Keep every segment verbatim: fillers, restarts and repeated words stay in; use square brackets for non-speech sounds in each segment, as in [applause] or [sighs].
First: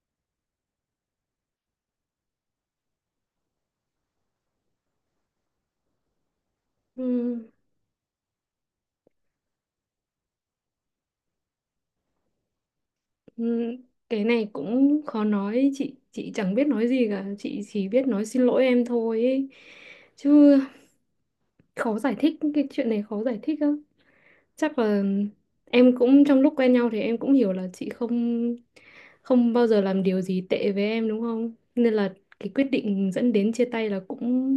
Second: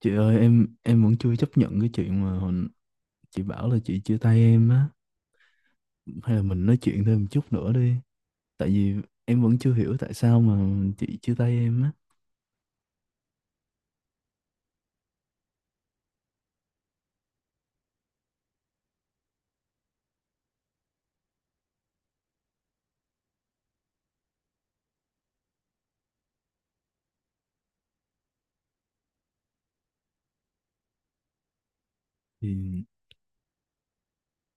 Chị ơi, em em vẫn chưa chấp nhận cái chuyện mà hồi, chị bảo là chị chia tay em á, hay là mình nói chuyện Ừ, thêm một chút nữa đi. Tại vì em vẫn chưa hiểu tại sao mà chị chia tay em á. ừ, cái này cũng khó nói. Chị chị chẳng biết nói gì cả, chị chỉ biết nói xin lỗi em thôi ấy, chứ khó giải thích. Cái chuyện này khó giải thích lắm. Chắc là em cũng trong lúc quen nhau thì em cũng hiểu là chị không không bao giờ làm điều gì tệ với em đúng không, nên là cái quyết Thì định dẫn đến chia tay là cũng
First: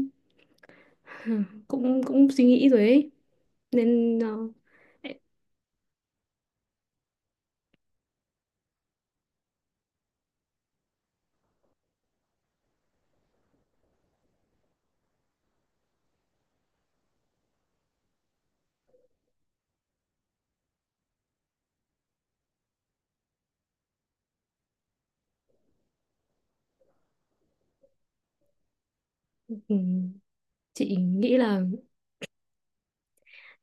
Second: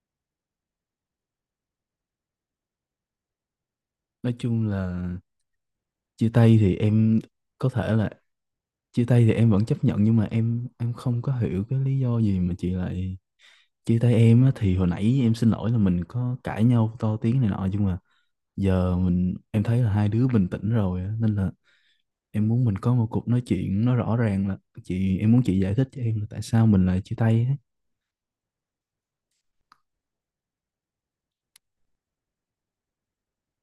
[laughs] [sighs] cũng cũng suy nghĩ rồi ấy. Nên nói ờ, chung là em- chia tay thì em có thể là chia tay thì em vẫn chấp nhận, nhưng mà em em không có hiểu cái lý do gì mà chị lại chia tay em á. Thì hồi nãy em xin lỗi là mình có cãi nhau to tiếng này nọ, nhưng mà giờ mình em thấy là hai đứa bình tĩnh rồi á, nên là em muốn mình có một cuộc nói chuyện nó rõ ràng là chị, em muốn chị giải thích cho em là tại sao mình lại chia tay ấy. ừ, chị nghĩ là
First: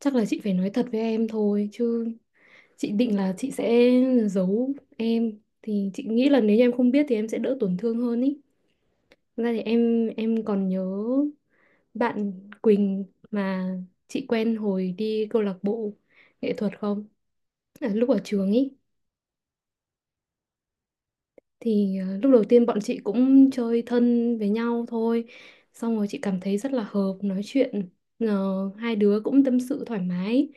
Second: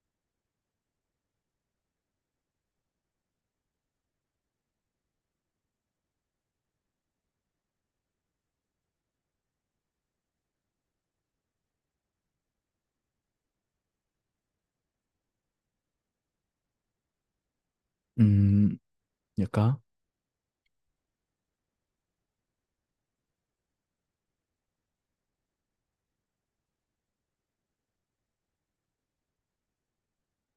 chắc là chị phải nói thật với em thôi, chứ chị định là chị sẽ giấu em, thì chị nghĩ là nếu như em không biết thì em sẽ đỡ tổn thương hơn ý. Thật ra thì em em còn nhớ bạn Quỳnh mà chị quen hồi đi câu lạc bộ nghệ thuật không, à, lúc ở trường ý. Ừm, dạ có. Thì ờ, lúc đầu tiên bọn chị cũng chơi thân với nhau thôi, xong rồi chị cảm thấy rất là hợp nói chuyện. Ờ, hai đứa cũng tâm sự thoải mái,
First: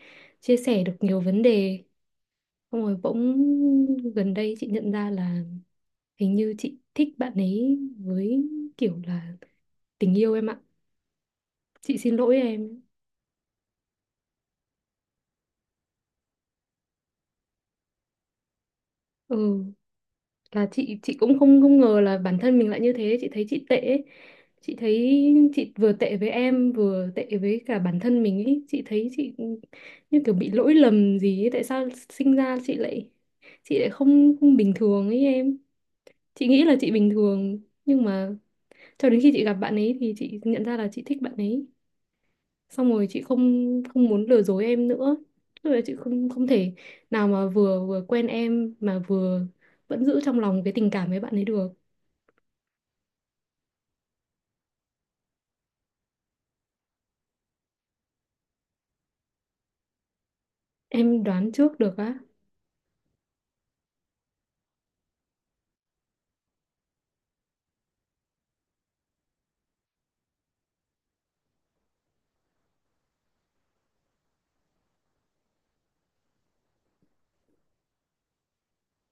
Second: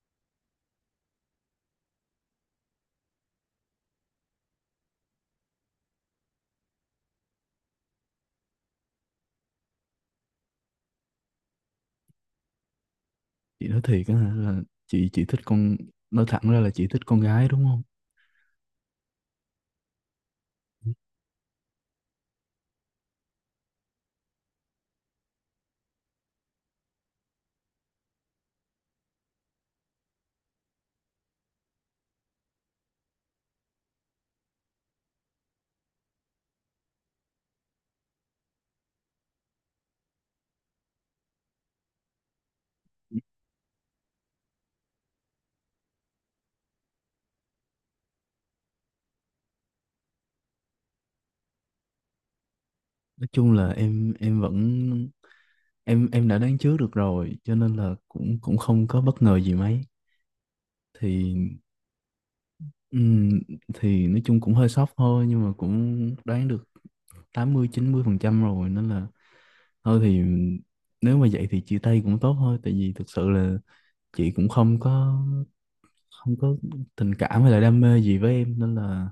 chia sẻ được nhiều vấn đề, xong rồi bỗng gần đây chị nhận ra là hình như chị thích bạn ấy với, kiểu là tình yêu em ạ. Chị xin lỗi em. Chị nói thiệt á hả, là chị chị thích con, nói thẳng ra là chị thích con gái đúng không? Ừ, là chị chị cũng không không ngờ là bản thân mình lại như thế, chị thấy chị tệ ấy. Chị thấy chị vừa tệ với em, vừa tệ với cả bản thân mình ấy. Chị thấy chị như kiểu bị lỗi lầm gì ấy. Tại sao sinh ra chị lại chị lại không không bình thường ấy em. Chị nghĩ là chị bình thường, nhưng mà cho đến khi chị gặp bạn ấy thì chị nhận ra là chị thích bạn ấy. Xong rồi chị không không muốn lừa dối em nữa, tức là chị không không thể nào mà vừa vừa quen em mà vừa vẫn giữ trong lòng cái tình cảm với bạn ấy được. Nói chung là em em vẫn, em em đã đoán trước được rồi, cho nên là cũng cũng không có bất ngờ gì mấy. Em Thì đoán trước được á? ừm, thì nói chung cũng hơi sốc thôi, nhưng mà cũng đoán được tám mươi chín mươi phần trăm rồi, nên là thôi thì nếu mà vậy thì chia tay cũng tốt thôi. Tại vì thực sự là chị cũng không có không có tình cảm hay là đam mê gì với em, nên là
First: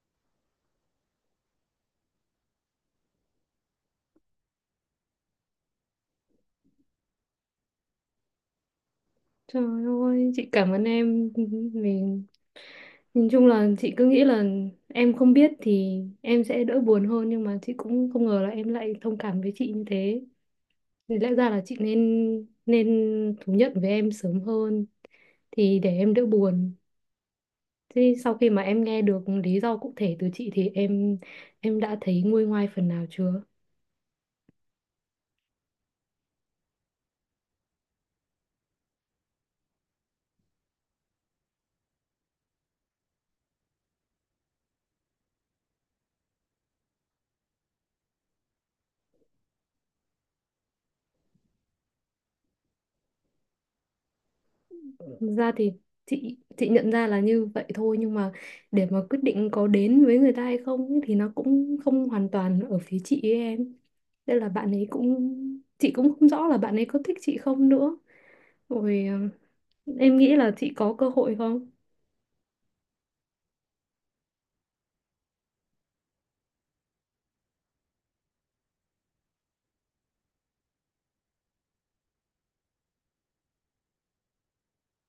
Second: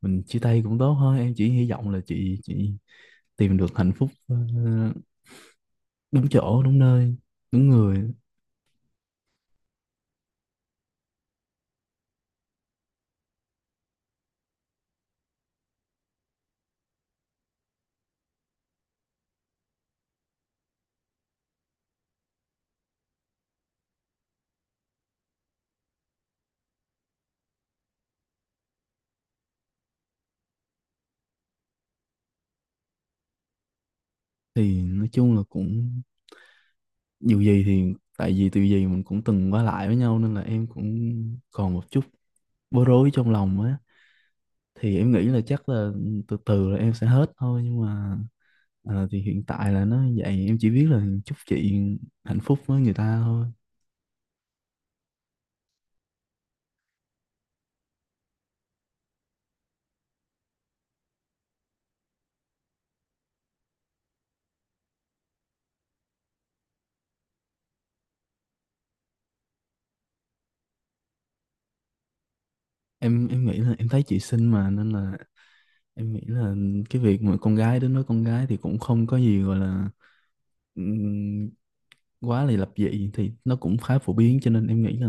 mình chia tay cũng tốt thôi. Em chỉ hy vọng là chị chị tìm được hạnh phúc ờ, đúng chỗ, đúng nơi, đúng người. Trời ơi, chị cảm ơn em. Mình nhìn chung là chị cứ nghĩ là em không biết thì em sẽ đỡ buồn hơn, nhưng mà chị cũng không ngờ là em lại thông cảm với chị như thế. Thì lẽ ra là chị nên nên thú nhận với em sớm hơn, thì để em đỡ buồn. Thế sau khi mà em nghe được lý do cụ thể từ chị thì em em đã thấy nguôi ngoai phần nào chưa? Thì nói chung là cũng dù gì thì tại vì từ gì mình cũng từng qua lại với nhau, nên là em cũng còn một chút bối rối trong lòng á. Thì em nghĩ là chắc là từ từ là em sẽ hết thôi, nhưng mà ờ, thì hiện tại là nó vậy. Em chỉ biết là chúc chị hạnh phúc với người ta thôi. Thực ra thì chị chị nhận ra là như vậy thôi, nhưng mà để mà quyết định có đến với người ta hay không ấy thì nó cũng không hoàn toàn ở phía chị ấy em. Đây là bạn ấy cũng, chị cũng không rõ là bạn ấy có thích chị không nữa. Rồi ờ, em nghĩ là chị có cơ hội không? Em em nghĩ là em thấy chị xinh mà, nên là em nghĩ là cái việc mà con gái đến nói con gái thì cũng không có gì gọi là ừm, quá là lập dị, thì nó cũng khá phổ biến. Cho nên em nghĩ là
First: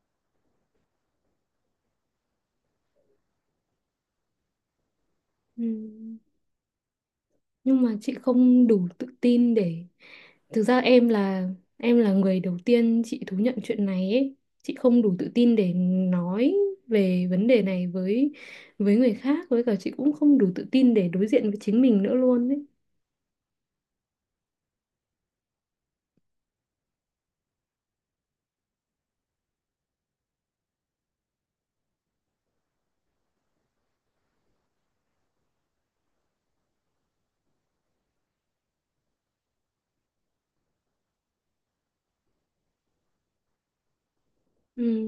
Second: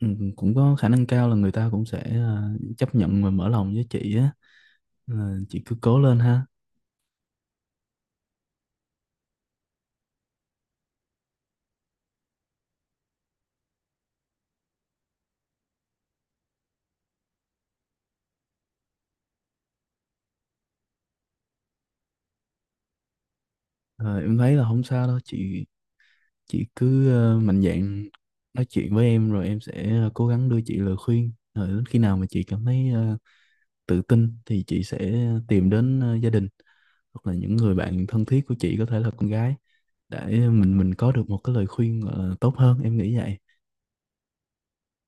ừm, cũng có khả năng cao là người ta cũng sẽ à, chấp nhận và mở lòng với chị á. Ờ, Ừ, chị cứ cố lên ha. nhưng mà chị không đủ tự tin để, thực ra em là em là người đầu tiên chị thú nhận chuyện này ấy. Chị không đủ tự tin để nói về vấn đề này với với người khác, với cả chị cũng không đủ tự tin để đối diện với chính mình nữa luôn ấy. Ờ, em thấy là không sao đâu chị. Chị cứ ờ, mạnh dạn nói chuyện với em, rồi em sẽ ờ, cố gắng đưa chị lời khuyên. Rồi đến khi nào mà chị cảm thấy ờ, tự tin thì chị sẽ tìm đến ờ, gia đình hoặc là những người bạn thân thiết của chị, có thể là con gái, để mình mình có được một cái lời khuyên gọi là tốt hơn, em nghĩ vậy. Ừ,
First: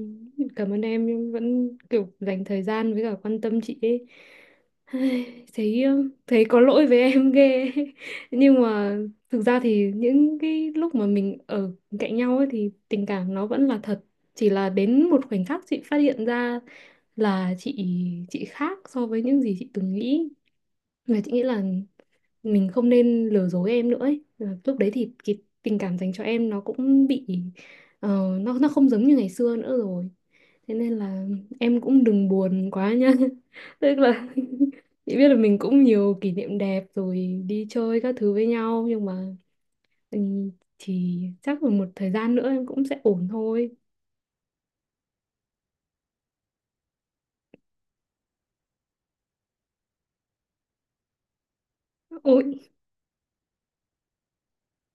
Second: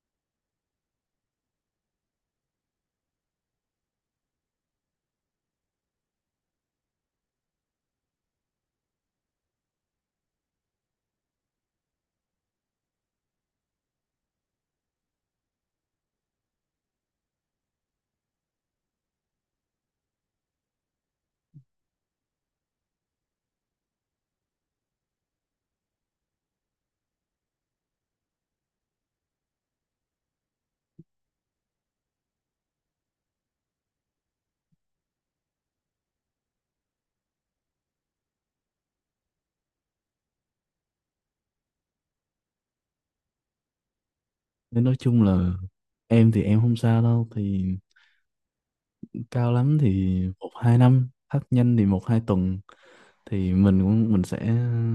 cảm ơn em nhưng vẫn kiểu dành thời gian với cả quan tâm chị ấy. Ai, Thấy thấy có lỗi với em ghê [laughs] ấy. Nhưng mà thực ra thì những cái lúc mà mình ở cạnh nhau ấy thì tình cảm nó vẫn là thật. Chỉ là đến một khoảnh khắc chị phát hiện ra là chị chị khác so với những gì chị từng nghĩ. Là chị nghĩ là mình không nên lừa dối em nữa ấy. Ờ, lúc đấy thì cái tình cảm dành cho em nó cũng bị ờ, nó nó không giống như ngày xưa nữa rồi. Thế nên là em cũng đừng buồn quá nha. [laughs] Tức là [laughs] chị biết là mình cũng nhiều kỷ niệm đẹp, rồi đi chơi các thứ với nhau, nhưng mà ừ, thì chắc là một thời gian nữa em cũng sẽ ổn thôi. Nên nói chung là em thì em không sao đâu. Thì cao lắm thì một hai năm, thấp nhanh thì một hai tuần Ôi. thì mình cũng mình sẽ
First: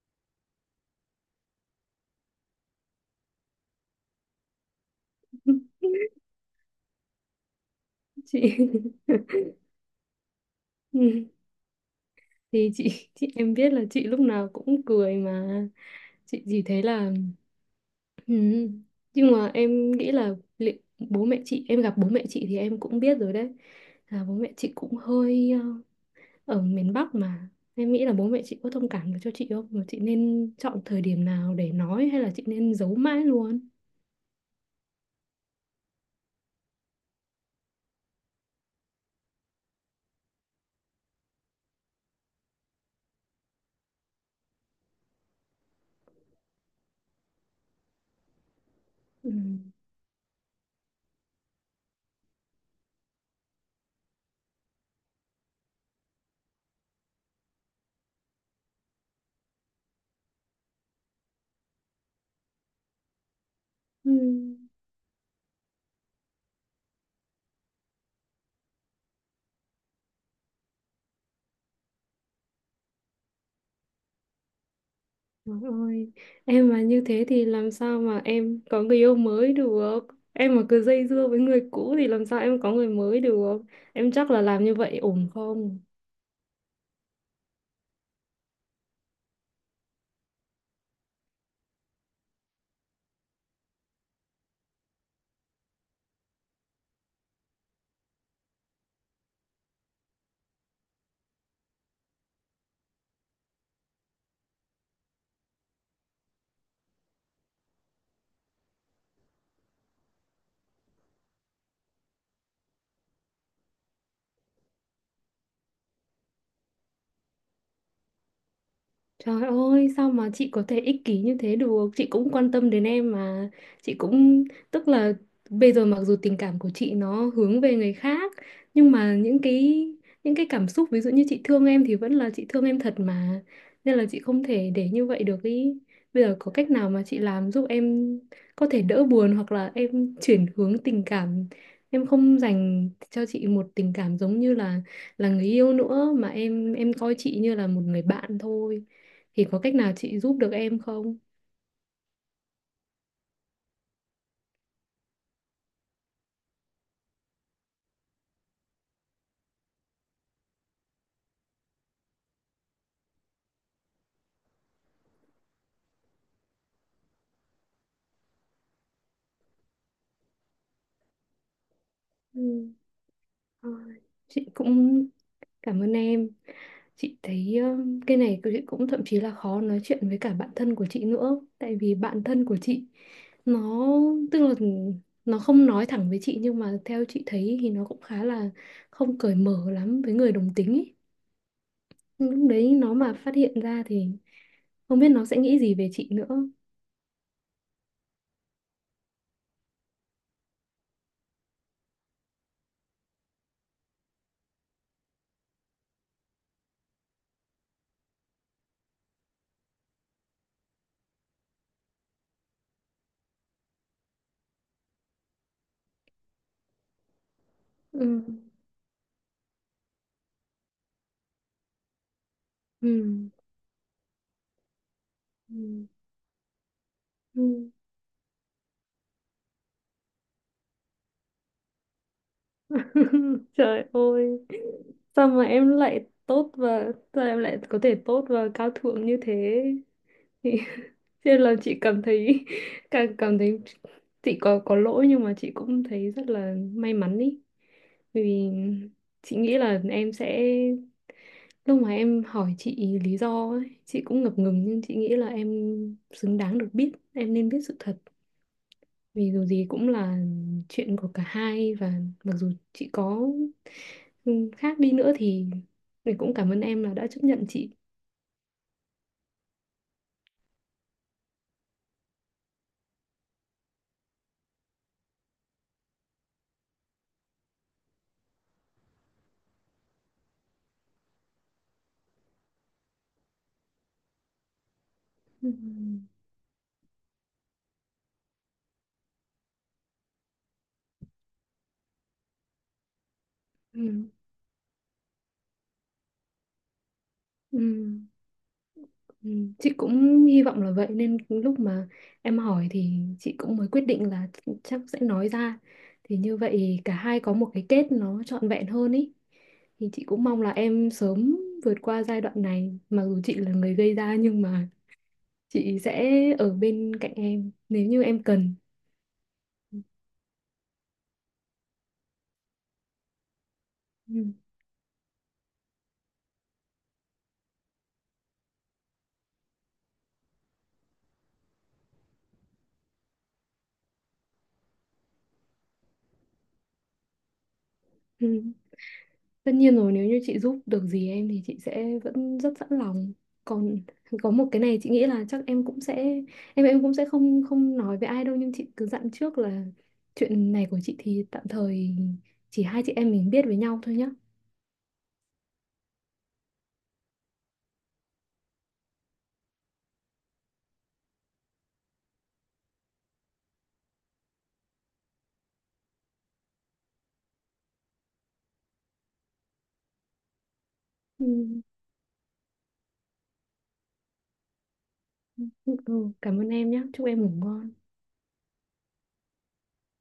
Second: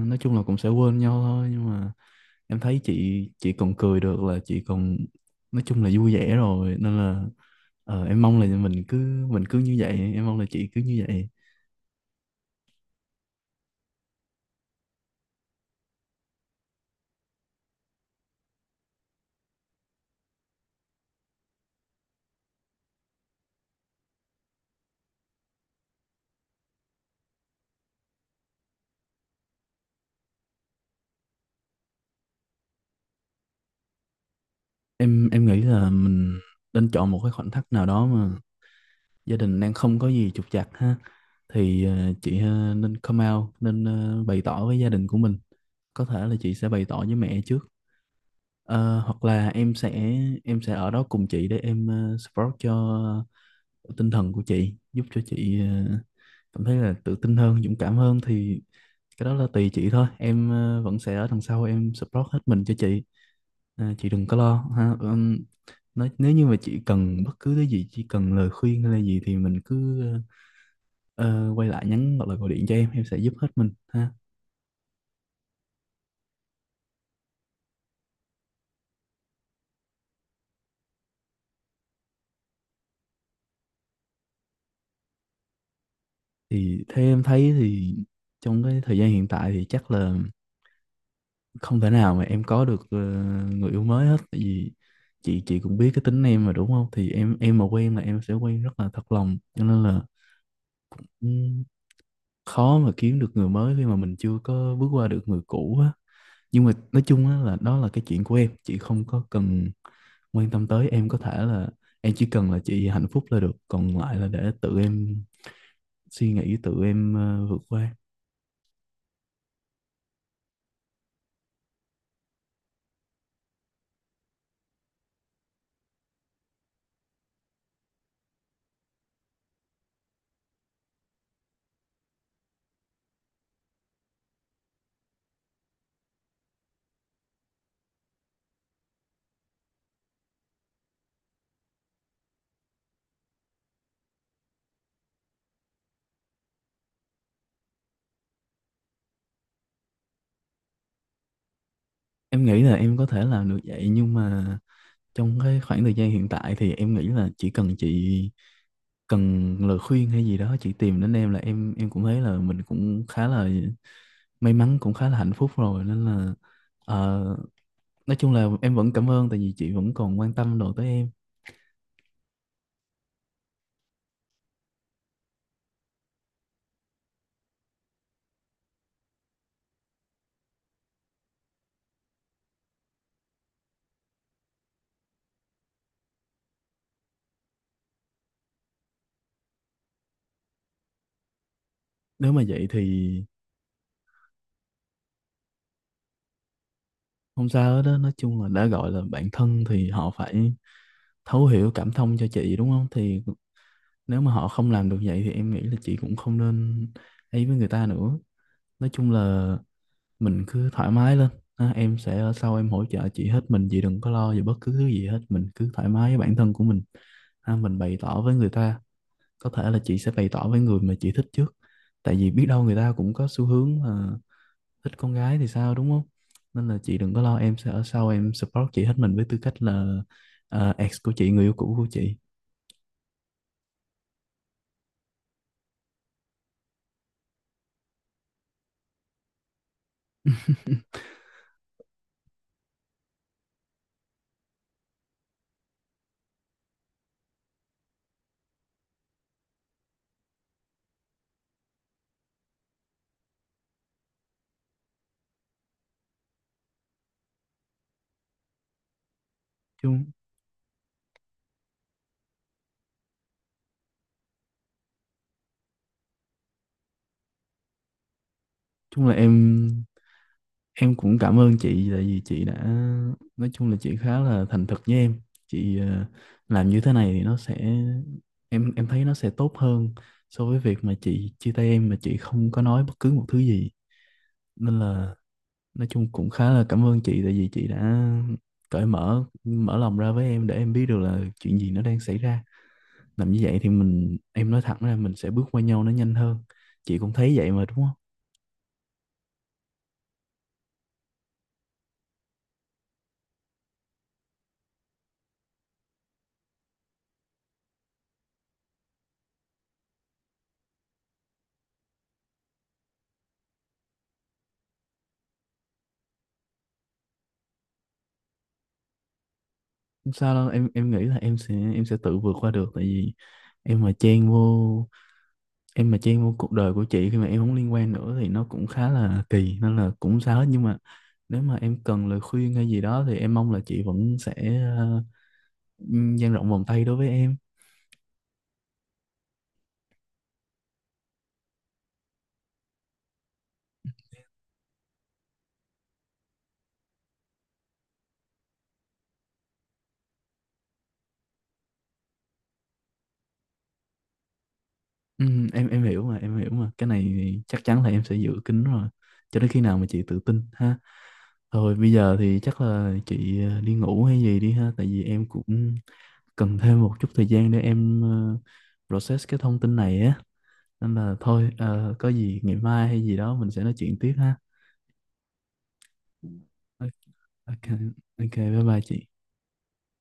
nói chung là cũng sẽ quên nhau thôi. Nhưng mà em thấy chị chị còn cười được là chị còn nói chung là vui [laughs] vẻ rồi, nên là ờ, em mong là Chị. mình cứ [laughs] mình cứ như vậy, em mong là chị cứ như Ừ, vậy. thì chị chị em biết là chị lúc nào cũng cười mà. Chị chỉ thấy là ừ. Nhưng mà em nghĩ là li- bố mẹ chị, em gặp bố mẹ chị thì em cũng biết rồi đấy, là bố mẹ chị cũng hơi ờ, ở miền Bắc mà. Em nghĩ là bố mẹ chị có thông cảm được cho chị không, mà chị nên chọn thời điểm nào để nói, hay là chị nên giấu mãi luôn? Em em nghĩ là mình nên chọn một cái khoảnh khắc nào đó mà gia đình đang không có gì trục trặc ha. Thì ờ, chị ờ, nên come out, nên ờ, bày tỏ với gia đình của mình. Có thể là chị sẽ bày tỏ với mẹ trước. Ờ, hoặc Ừ. là em sẽ em sẽ ở đó cùng chị để em ờ, support cho tinh thần của chị, giúp cho chị ờ, cảm thấy là tự tin hơn, dũng cảm hơn. Thì cái đó là tùy chị thôi, em ờ, vẫn sẽ ở đằng sau em support hết mình cho chị. À, chị Ừ. đừng có lo ha. Ừm, nói nếu như mà chị cần bất cứ cái gì, chỉ cần lời khuyên hay là gì, thì mình cứ ờ, quay lại nhắn hoặc là gọi điện cho em em sẽ giúp hết mình ha. Trời ơi, em mà như thế thì làm sao mà em có người yêu mới được? Em mà cứ dây dưa với người cũ thì làm sao em có người mới được? Em chắc là làm như vậy ổn không? Thì theo em thấy thì trong cái thời gian hiện tại thì chắc là không thể nào mà em có được ờ, người yêu mới hết. Tại vì chị chị cũng biết cái tính em mà đúng không, thì em em mà quen là em sẽ quen rất là thật lòng, cho nên là ừm, khó mà kiếm được người mới khi mà mình chưa có bước qua được người cũ á. Nhưng mà nói chung á là đó là cái chuyện của em, chị không có cần quan tâm tới. Em có thể là em chỉ cần là chị hạnh phúc là được, còn lại là để tự em suy nghĩ, tự em ờ, vượt qua. Trời ơi, sao mà chị có thể ích kỷ như thế được? Chị cũng quan tâm đến em mà. Chị cũng, tức là bây giờ mặc dù tình cảm của chị nó hướng về người khác, nhưng mà những cái những cái cảm xúc ví dụ như chị thương em thì vẫn là chị thương em thật mà. Nên là chị không thể để như vậy được ý. Bây giờ có cách nào mà chị làm giúp em có thể đỡ buồn, hoặc là em chuyển hướng tình cảm, em không dành cho chị một tình cảm giống như là là người yêu nữa, mà em em coi chị như là một người bạn thôi, thì có cách nào chị giúp được em không? Em nghĩ là em có thể làm được vậy, nhưng mà trong cái khoảng thời gian hiện tại thì em nghĩ là chỉ cần chị cần lời khuyên hay gì đó chị tìm đến em là em em cũng thấy là mình cũng khá là may mắn, cũng khá là hạnh phúc rồi, nên là ờ, nói chung là em vẫn cảm ơn tại vì chị vẫn còn quan tâm đồ tới em. Ừ. Thôi, chị cũng cảm ơn em. Chị thấy ờ, cái này chị cũng thậm chí là khó nói chuyện với cả bạn thân của chị nữa, tại vì bạn thân của chị nó, tức là nó không nói thẳng với chị, nhưng mà theo chị thấy thì nó cũng khá là không cởi mở lắm với người đồng tính ấy. Nhưng Nếu mà lúc vậy đấy thì nó mà phát hiện ra thì không biết nó sẽ nghĩ gì về chị nữa. không sao hết đó. Nói chung là đã gọi là bạn thân thì họ phải thấu hiểu, cảm thông cho chị đúng không. Thì nếu mà họ không làm được vậy thì em nghĩ là chị cũng không nên ấy với người ta nữa. Nói chung là mình cứ thoải mái lên ha, em sẽ ở sau em hỗ trợ chị hết mình. Chị đừng có lo về bất cứ thứ gì hết, mình cứ thoải mái với bản thân của mình ha, mình bày tỏ Ừ. với người ta. Có thể là chị sẽ bày tỏ với người mà chị thích trước, tại vì biết đâu người ta cũng có Ừ. xu hướng là thích con gái thì sao Ừ. đúng không. Nên là chị đừng có lo, em Ừ. sẽ ở sau em support chị hết mình với tư cách là ờ, ex của chị, người yêu cũ của chị. [laughs] Trời ơi, sao mà em lại tốt, và sao em lại có thể tốt và cao thượng như thế? Thì [laughs] [laughs] chứ là chị cảm thấy [laughs] càng cảm thấy chị có có lỗi, nhưng mà chị cũng thấy rất là may mắn ý. Bởi vì chị nghĩ là em sẽ, lúc mà em hỏi chị lý do ấy, chị cũng ngập ngừng, nhưng chị nghĩ là em xứng đáng được biết, em nên biết sự thật. Vì dù gì cũng chung là chuyện của cả hai, và mặc dù chị có ừ, khác đi nữa thì mình cũng cảm ơn em là đã chấp nhận chị. chung là em Em cũng cảm ơn chị tại vì chị đã nói chung là chị khá là thành thực với em. Chị ờ, làm như thế này thì nó sẽ em em thấy nó sẽ tốt hơn so với việc mà chị chia tay em mà chị không có nói bất cứ một thứ gì. Nên là Ừ. nói chung cũng khá là cảm ơn chị tại vì chị đã cởi mở, mở lòng ra với em để em biết được là chuyện gì nó đang xảy ra. Làm như vậy thì Ừ. mình em nói thẳng ra mình sẽ bước qua nhau nó nhanh hơn. Chị cũng thấy vậy Ừ. mà đúng không? Ừ. Chị cũng hy vọng là vậy, nên lúc mà em hỏi thì chị cũng mới quyết định là chắc sẽ nói ra, thì như vậy cả hai có một cái kết nó trọn vẹn hơn ý. Thì chị cũng mong là em sớm vượt qua giai đoạn này, mặc dù chị là người gây ra nhưng mà chị sẽ ở bên cạnh em nếu như em cần. Ừ. Không sao đâu em em nghĩ là em sẽ em sẽ tự vượt qua được. Tại vì em mà chen vô em mà chen vô cuộc đời của chị khi mà em không liên quan nữa thì nó cũng khá là kỳ, nên là cũng không sao hết. Nhưng mà nếu mà em cần lời khuyên hay gì đó thì em mong là chị vẫn sẽ ờ, dang rộng vòng tay đối với em. Ừ. Tất nhiên rồi, nếu như chị giúp được gì em thì chị sẽ vẫn rất sẵn lòng. Còn có một cái này chị nghĩ là chắc em cũng sẽ em em cũng sẽ không không nói với ai đâu, nhưng chị cứ dặn trước là chuyện này của chị thì tạm thời chỉ hai chị em mình biết với nhau thôi nhá. Ừ, em em hiểu mà, em hiểu mà, cái này thì chắc chắn là em sẽ giữ kín rồi cho đến khi nào mà chị tự tin ha. Thôi bây giờ thì chắc là chị ờ, đi ngủ hay gì đi ha, tại vì em cũng cần thêm một chút thời gian để em ờ, process cái thông tin này á. Nên là Ừ. thôi ờ, có gì ngày mai hay gì đó mình sẽ nói chuyện tiếp ha. Ừ. Ừ. Cảm ơn em nhé, chúc em ngủ OK, ngon. OK, bye bye chị.